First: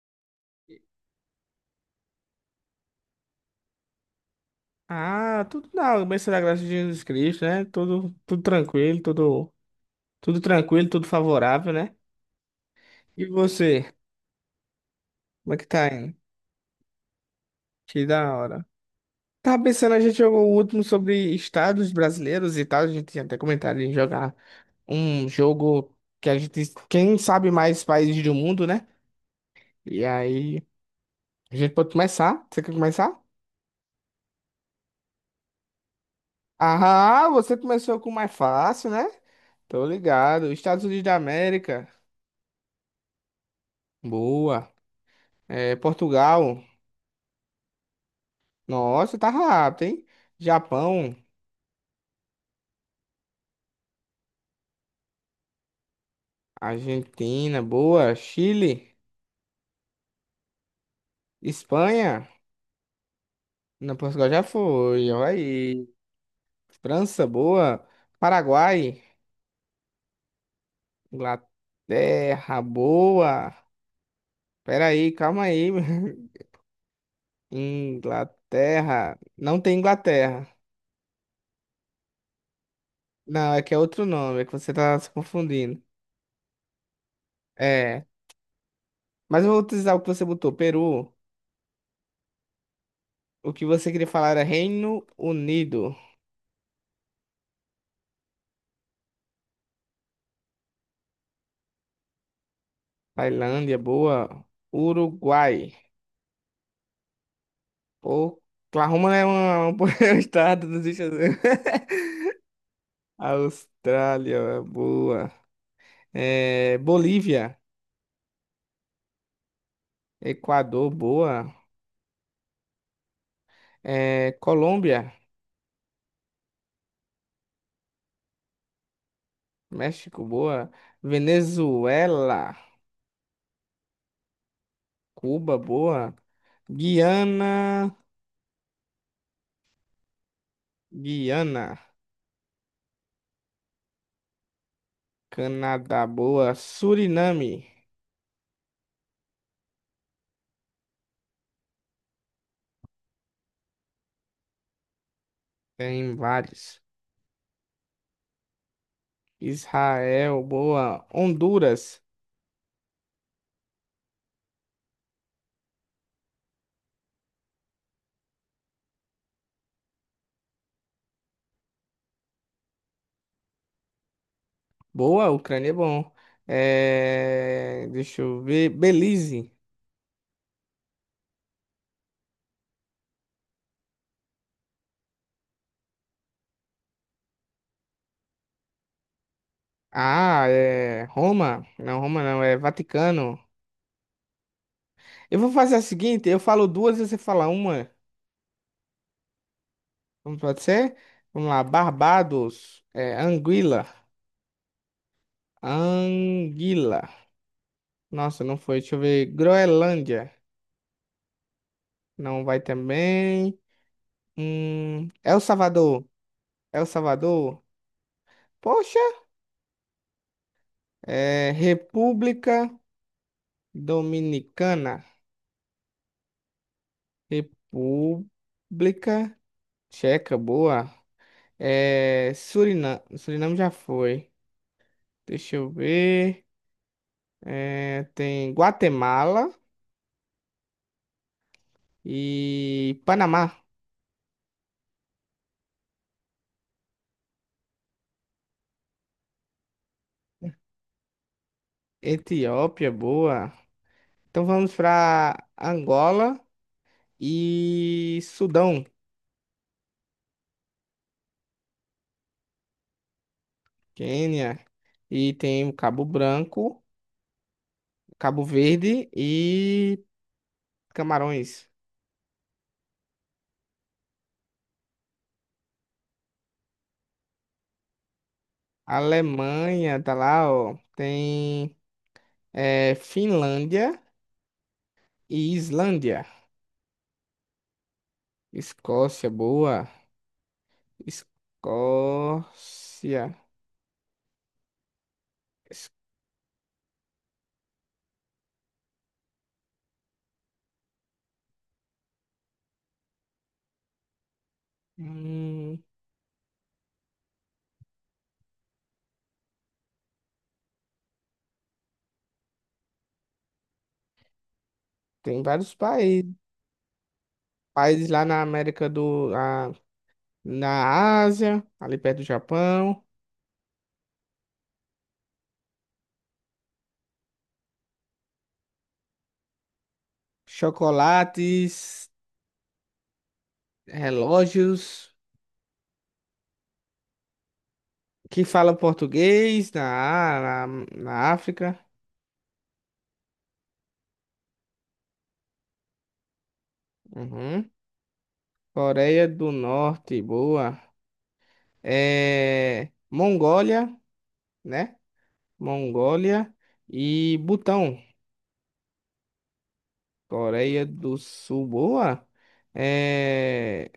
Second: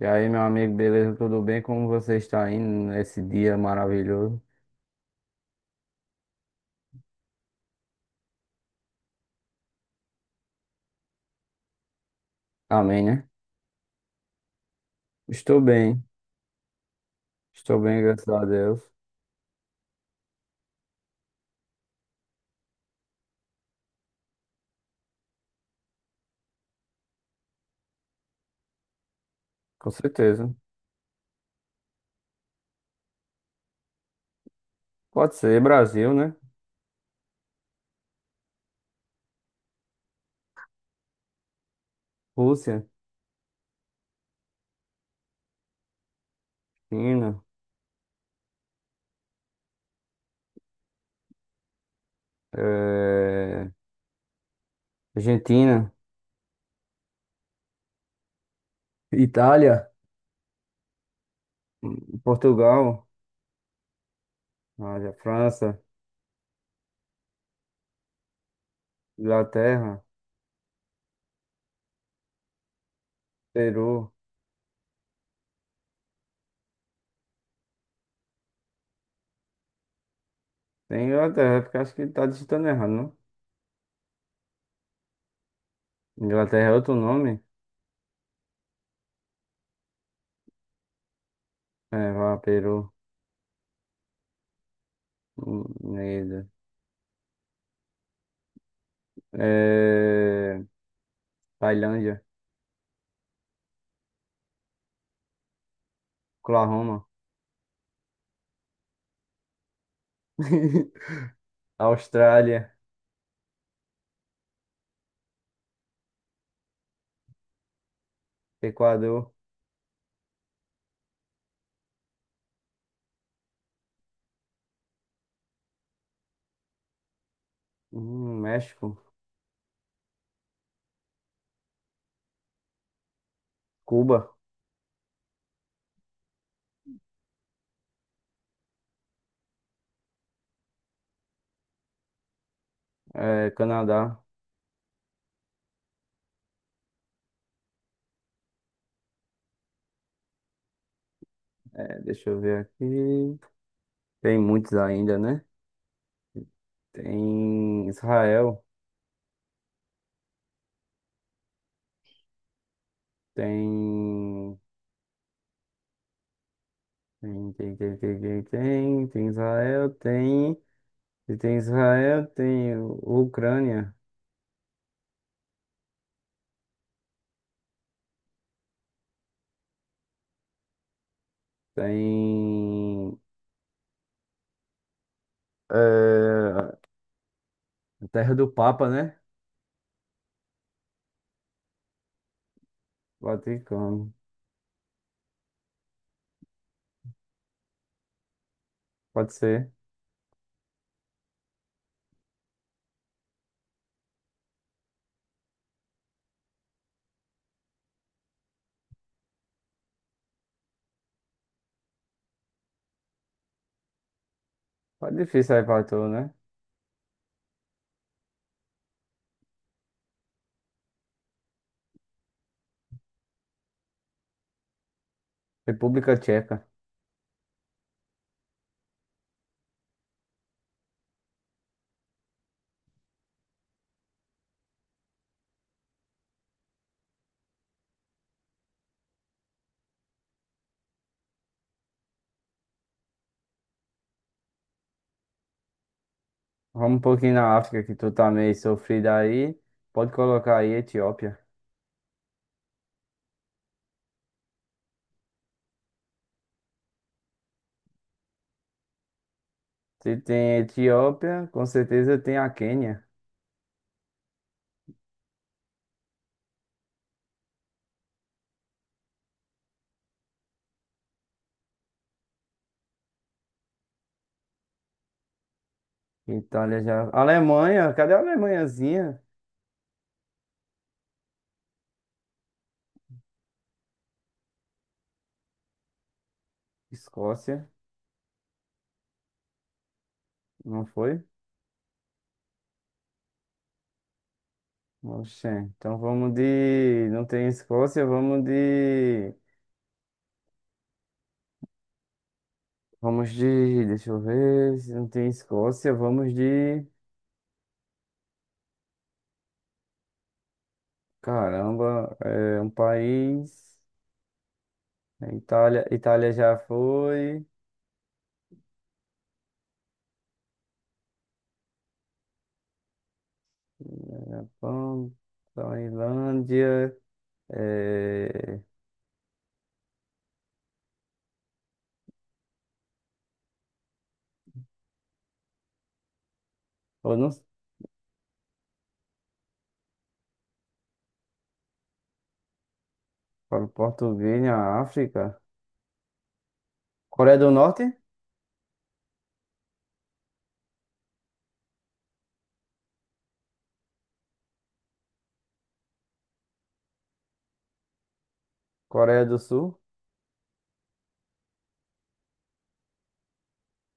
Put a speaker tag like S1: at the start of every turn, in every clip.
S1: E aí, meu amigo, beleza? Tudo bem? Como você está indo nesse dia maravilhoso?
S2: Ah, tudo na bênção da graça de Jesus Cristo, né? Tudo tranquilo, tudo tranquilo, tudo favorável, né?
S1: Amém,
S2: E
S1: né?
S2: você, como é
S1: Estou
S2: que tá
S1: bem,
S2: indo?
S1: estou bem,
S2: Que
S1: graças
S2: da
S1: a
S2: hora.
S1: Deus.
S2: Tava pensando, a gente jogou o último sobre estados brasileiros e tal, a gente tinha até comentado em jogar um jogo que a gente, quem sabe mais países do mundo, né?
S1: Com
S2: E
S1: certeza.
S2: aí, a gente pode começar? Você quer começar?
S1: Pode ser Brasil, né?
S2: Ah, você começou com o mais fácil, né? Tô ligado. Estados Unidos da América.
S1: Rússia,
S2: Boa. É, Portugal,
S1: China,
S2: nossa, tá rápido, hein? Japão,
S1: eh, Argentina,
S2: Argentina, boa. Chile,
S1: Itália,
S2: Espanha,
S1: Portugal,
S2: na Portugal já foi,
S1: olha,
S2: olha
S1: França,
S2: aí. França, boa. Paraguai,
S1: Inglaterra,
S2: Inglaterra, boa.
S1: Peru.
S2: Pera aí, calma aí. Inglaterra, não tem Inglaterra.
S1: Tem Inglaterra, porque acho que tá digitando errado, não?
S2: Não, é que é outro nome, é que você tá se confundindo.
S1: Inglaterra é outro nome?
S2: É, mas eu vou utilizar o que você botou, Peru.
S1: É, vá, Peru,
S2: O que você queria falar era Reino Unido.
S1: Neida. Eh, Tailândia.
S2: Tailândia, boa. Uruguai.
S1: Oklahoma,
S2: Oklahoma é um um estado dos Estados Unidos.
S1: Austrália,
S2: Austrália, boa. É, Bolívia,
S1: Equador,
S2: Equador, boa. É, Colômbia,
S1: México,
S2: México, boa. Venezuela,
S1: Cuba,
S2: Cuba, boa. Guiana, Guiana,
S1: Canadá.
S2: Canadá, boa. Suriname,
S1: Deixa eu ver aqui. Tem muitos ainda, né?
S2: tem vários.
S1: Tem Israel,
S2: Israel, boa. Honduras.
S1: tem. Tem Israel, tem. E tem Israel, tem Ucrânia,
S2: Boa, Ucrânia é bom. É, deixa eu ver. Belize.
S1: tem. É, a Terra do Papa, né?
S2: Ah, é. Roma. Não, Roma não, é Vaticano.
S1: Vaticano.
S2: Eu vou fazer a seguinte: eu falo duas e você fala uma.
S1: Pode ser.
S2: Não pode ser? Vamos lá. Barbados. É, Anguila. Anguila. Nossa, não foi. Deixa eu ver. Groenlândia. Não vai também.
S1: Pode
S2: El
S1: difícil aí pra
S2: Salvador.
S1: tu, né?
S2: El Salvador. Poxa. É, República Dominicana.
S1: República Tcheca.
S2: República Tcheca, boa. É, Suriname, Suriname já foi. Deixa eu ver. É, tem Guatemala e Panamá.
S1: Vamos um pouquinho na África, que tu tá meio sofrido aí. Pode colocar aí Etiópia.
S2: Etiópia, boa. Então vamos para Angola e Sudão,
S1: Se tem Etiópia, com certeza tem a Quênia.
S2: Quênia. E tem o Cabo Branco, Cabo Verde e Camarões.
S1: Itália já. Alemanha, cadê a Alemanhazinha?
S2: Alemanha, tá lá, ó. Tem é, Finlândia e Islândia.
S1: Escócia,
S2: Escócia, boa.
S1: não foi?
S2: Escócia.
S1: Oxê.
S2: Es-
S1: Então vamos de. Não tem Escócia, vamos de. Vamos de. Deixa eu ver. Se não tem
S2: Hum,
S1: Escócia, vamos de. Caramba, é um país. É
S2: tem vários
S1: Itália, Itália
S2: países.
S1: já foi.
S2: Países lá na América Na, na Ásia, ali perto do Japão.
S1: Vamos. Tailândia. É...
S2: Chocolates, relógios,
S1: Eu não
S2: que falam português na África.
S1: falo português na África. Coreia do
S2: Uhum.
S1: Norte,
S2: Coreia do Norte, boa. É, Mongólia, né? Mongólia e Butão.
S1: Coreia do Sul,
S2: Coreia do Sul, boa. É...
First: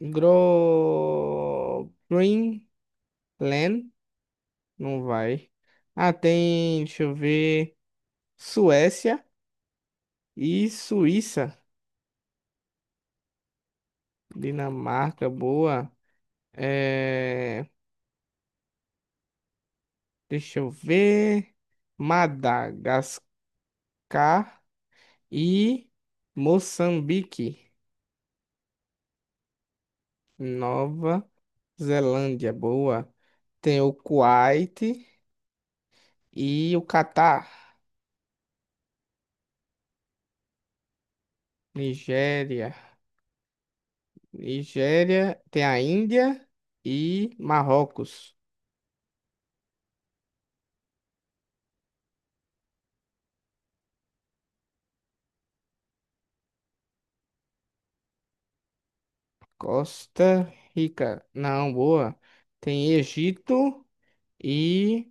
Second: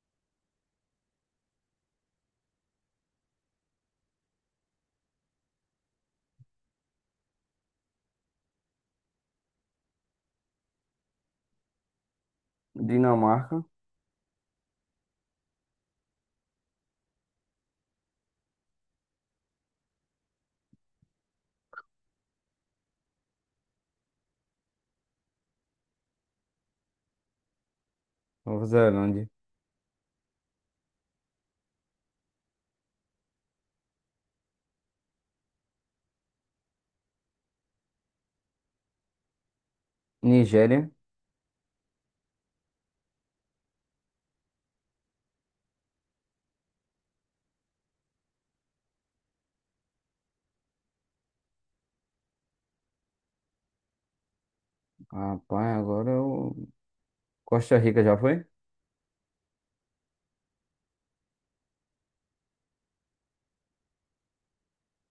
S2: Gro... Greenland, não vai. Ah, tem, deixa eu ver, Suécia e Suíça.
S1: Dinamarca,
S2: Dinamarca, boa. É... Deixa eu ver, Madagascar e Moçambique.
S1: Nova Zelândia,
S2: Nova Zelândia, boa. Tem o Kuwait e o Catar.
S1: Nigéria.
S2: Nigéria. Nigéria tem a Índia e Marrocos.
S1: Rapaz, agora eu... Costa Rica já foi?
S2: Costa Rica. Não, boa. Tem Egito e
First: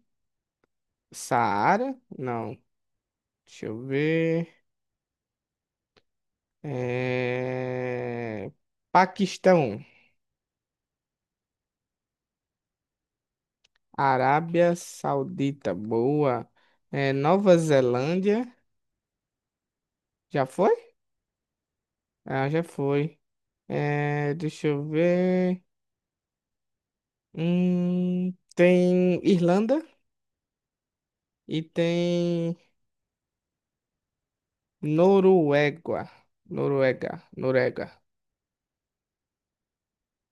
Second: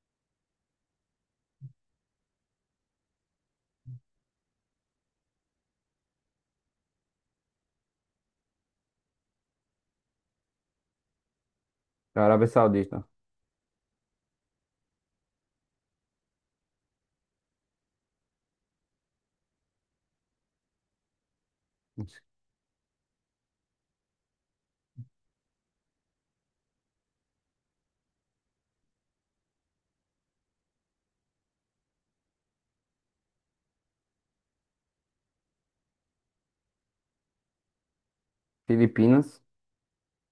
S2: Saara. Não. Deixa eu ver. É... Paquistão.
S1: Arábia Saudita.
S2: Arábia Saudita. Boa. É, Nova Zelândia. Já foi? Ah, já foi. É, deixa eu ver. Tem Irlanda. E tem Noruega. Noruega, Noruega.
S1: Filipinas.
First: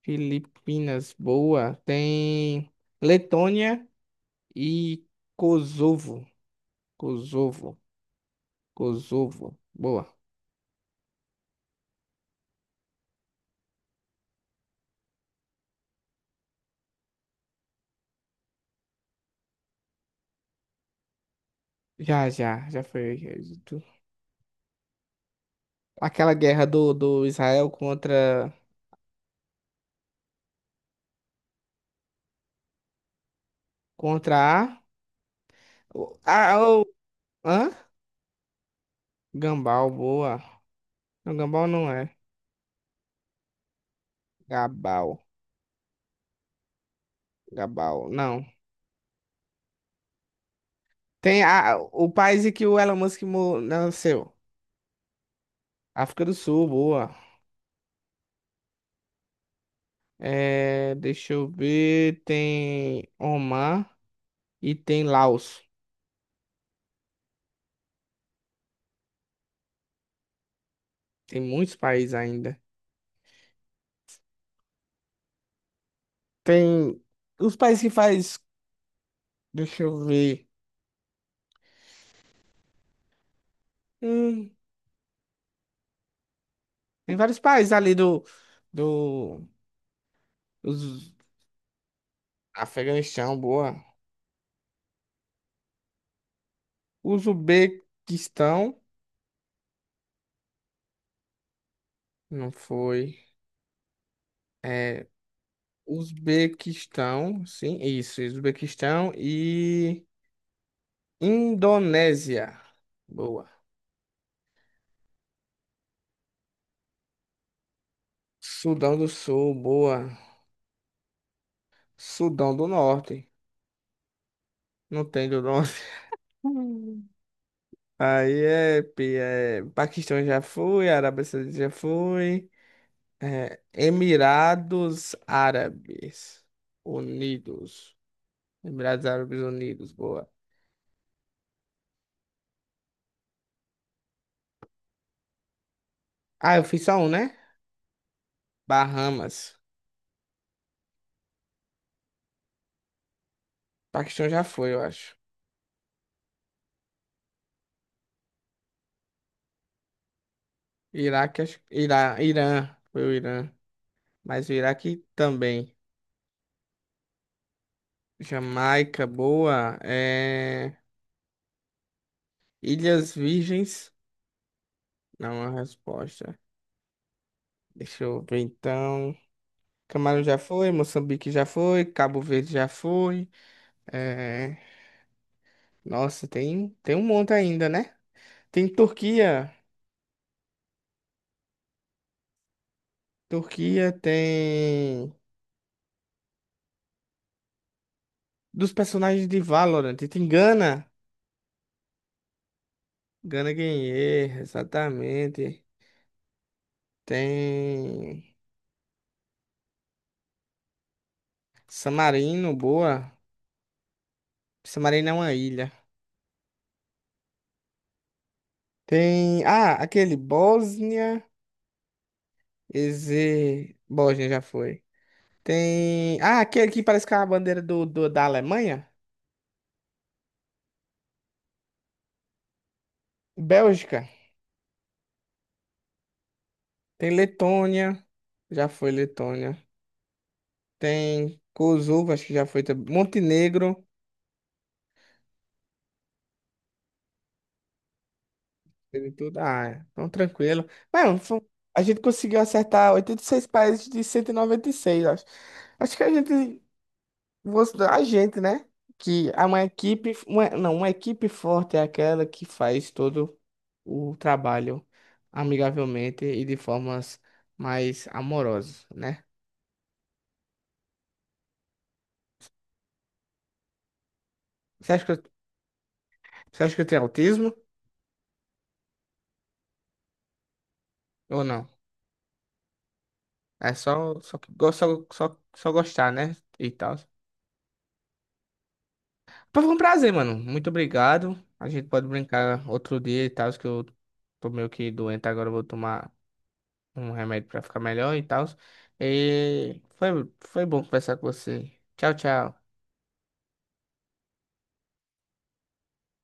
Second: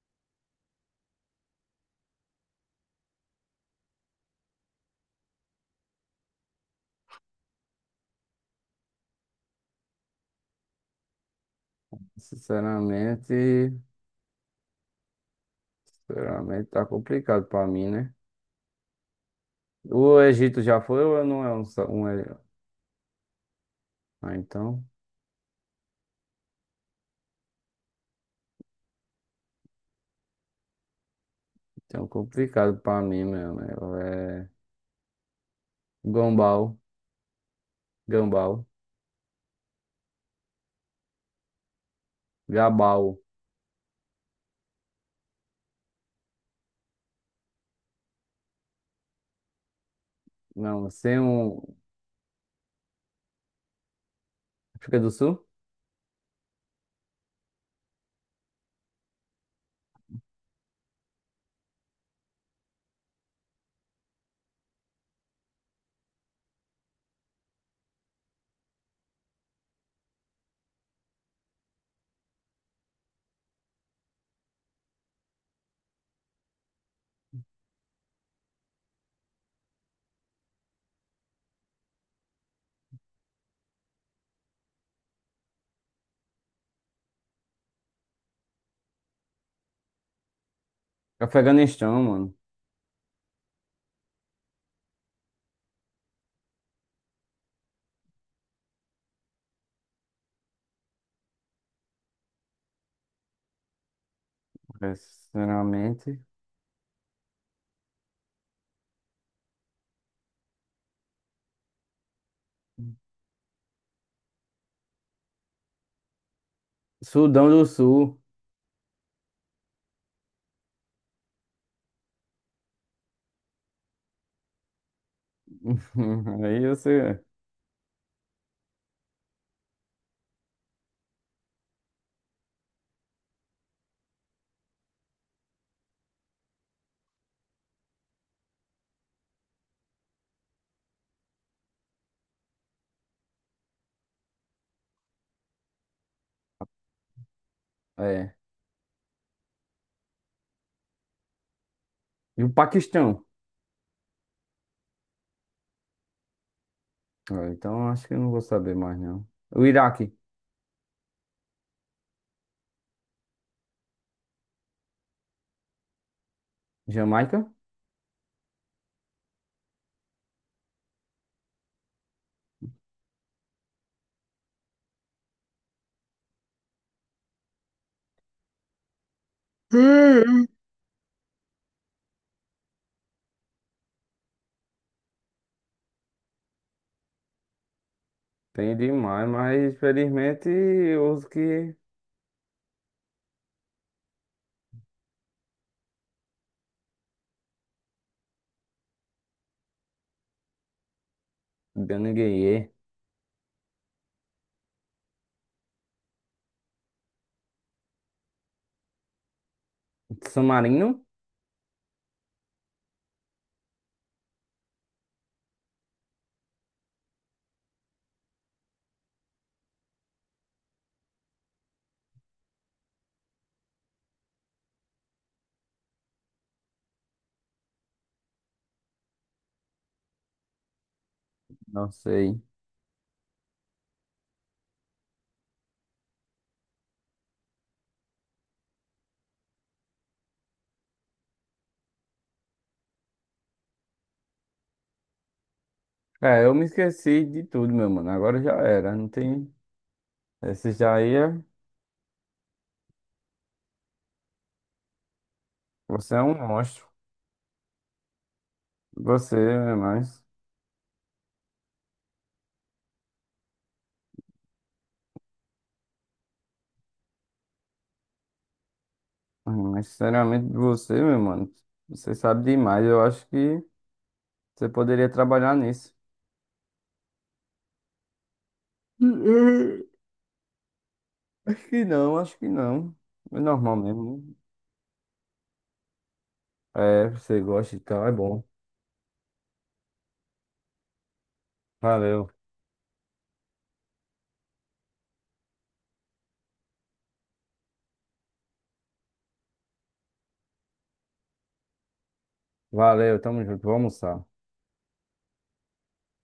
S2: Filipinas, boa. Tem Letônia e Kosovo. Kosovo, Kosovo, boa.
S1: Sinceramente, sinceramente tá complicado pra mim, né? O Egito já foi ou não é um... só- um...
S2: Já,
S1: é-
S2: já, já foi. Tu-
S1: Ah, então,
S2: Aquela guerra do Israel contra,
S1: então complicado pra mim mesmo, né? É
S2: contra a. o- a
S1: Gombal,
S2: o- hã?
S1: Gambal,
S2: Gambal, boa. Não, Gambal não é.
S1: Gabal.
S2: Gabal, Gabal, não.
S1: Não, sem
S2: Tem
S1: um.
S2: a, o país em que o Elon Musk nasceu.
S1: África do Sul?
S2: África do Sul, boa. É, deixa eu ver. Tem Omar e tem Laos. Tem muitos países ainda. Tem os países que faz. Deixa eu ver. Hum, tem vários países ali do. Do. Os,
S1: Afeganistão, mano.
S2: Afeganistão, boa. Uzbequistão. Não foi.
S1: É,
S2: É.
S1: sinceramente.
S2: Uzbequistão, sim, isso. Uzbequistão e. Indonésia. Boa.
S1: Sudão do Sul.
S2: Sudão do Sul, boa. Sudão do Norte. Não tem do Norte.
S1: Aí
S2: Hum.
S1: você.
S2: Aí é, é. Paquistão já fui, Arábia Saudita já fui. É, Emirados Árabes Unidos. Emirados Árabes Unidos, boa. Ah, eu fiz só um, né?
S1: É.
S2: Bahamas.
S1: E o Paquistão.
S2: Paquistão já foi, eu acho.
S1: Ah, então acho que eu não vou saber mais, não. O Iraque.
S2: Iraque, Irã, Irã. Foi o Irã. Mas o Iraque também.
S1: Jamaica?
S2: Jamaica, boa. É, Ilhas Virgens. Não é uma resposta. Deixa eu ver então. Camarão já
S1: Hum.
S2: foi, Moçambique já foi, Cabo Verde já foi. É... Nossa, tem um monte ainda, né? Tem
S1: Tem demais,
S2: Turquia.
S1: mas infelizmente os que.
S2: Turquia tem. Dos personagens de Valorant. Tem Gana.
S1: Ganhei.
S2: Gana Guerreiro, exatamente. Tem.
S1: San Marino?
S2: Samarino, boa. Samarino é uma ilha. Tem. Ah, aquele Bósnia. Bósnia já foi. Tem. Ah, aquele que parece que é a bandeira da Alemanha?
S1: Não sei.
S2: Bélgica. Tem Letônia. Já foi Letônia. Tem Kosovo, acho que já foi. Também. Montenegro.
S1: É, eu me esqueci de tudo, meu mano. Agora já era. Não
S2: Teve tudo.
S1: tem.
S2: Ah, é. Então tranquilo.
S1: Esse já
S2: Mano,
S1: ia.
S2: a gente conseguiu acertar 86 países de cento e noventa e seis acho. Acho que a
S1: Você é um
S2: gente.
S1: monstro.
S2: A gente, né? Que
S1: Você
S2: é uma
S1: é
S2: equipe.
S1: mais.
S2: Não, uma equipe forte é aquela que faz todo o trabalho amigavelmente e de formas mais amorosas, né?
S1: Ah, mas sinceramente, você, meu mano, você sabe demais. Eu acho que você
S2: Você acha
S1: poderia
S2: que eu,
S1: trabalhar nisso.
S2: Você acha que eu tenho autismo ou
S1: Acho
S2: não?
S1: que não, acho que não. É
S2: É
S1: normal
S2: só,
S1: mesmo.
S2: só, que go- só, só, só gostar, né? E
S1: Né?
S2: tal.
S1: É, você gosta e tal, é bom.
S2: Pô, foi um prazer, mano. Muito obrigado. A gente pode
S1: Valeu,
S2: brincar outro dia e tal, que eu tô meio que doente agora, eu vou tomar um remédio pra ficar melhor e tal. E foi bom conversar com você. Tchau, tchau.
S1: valeu, tamo junto, vamos almoçar.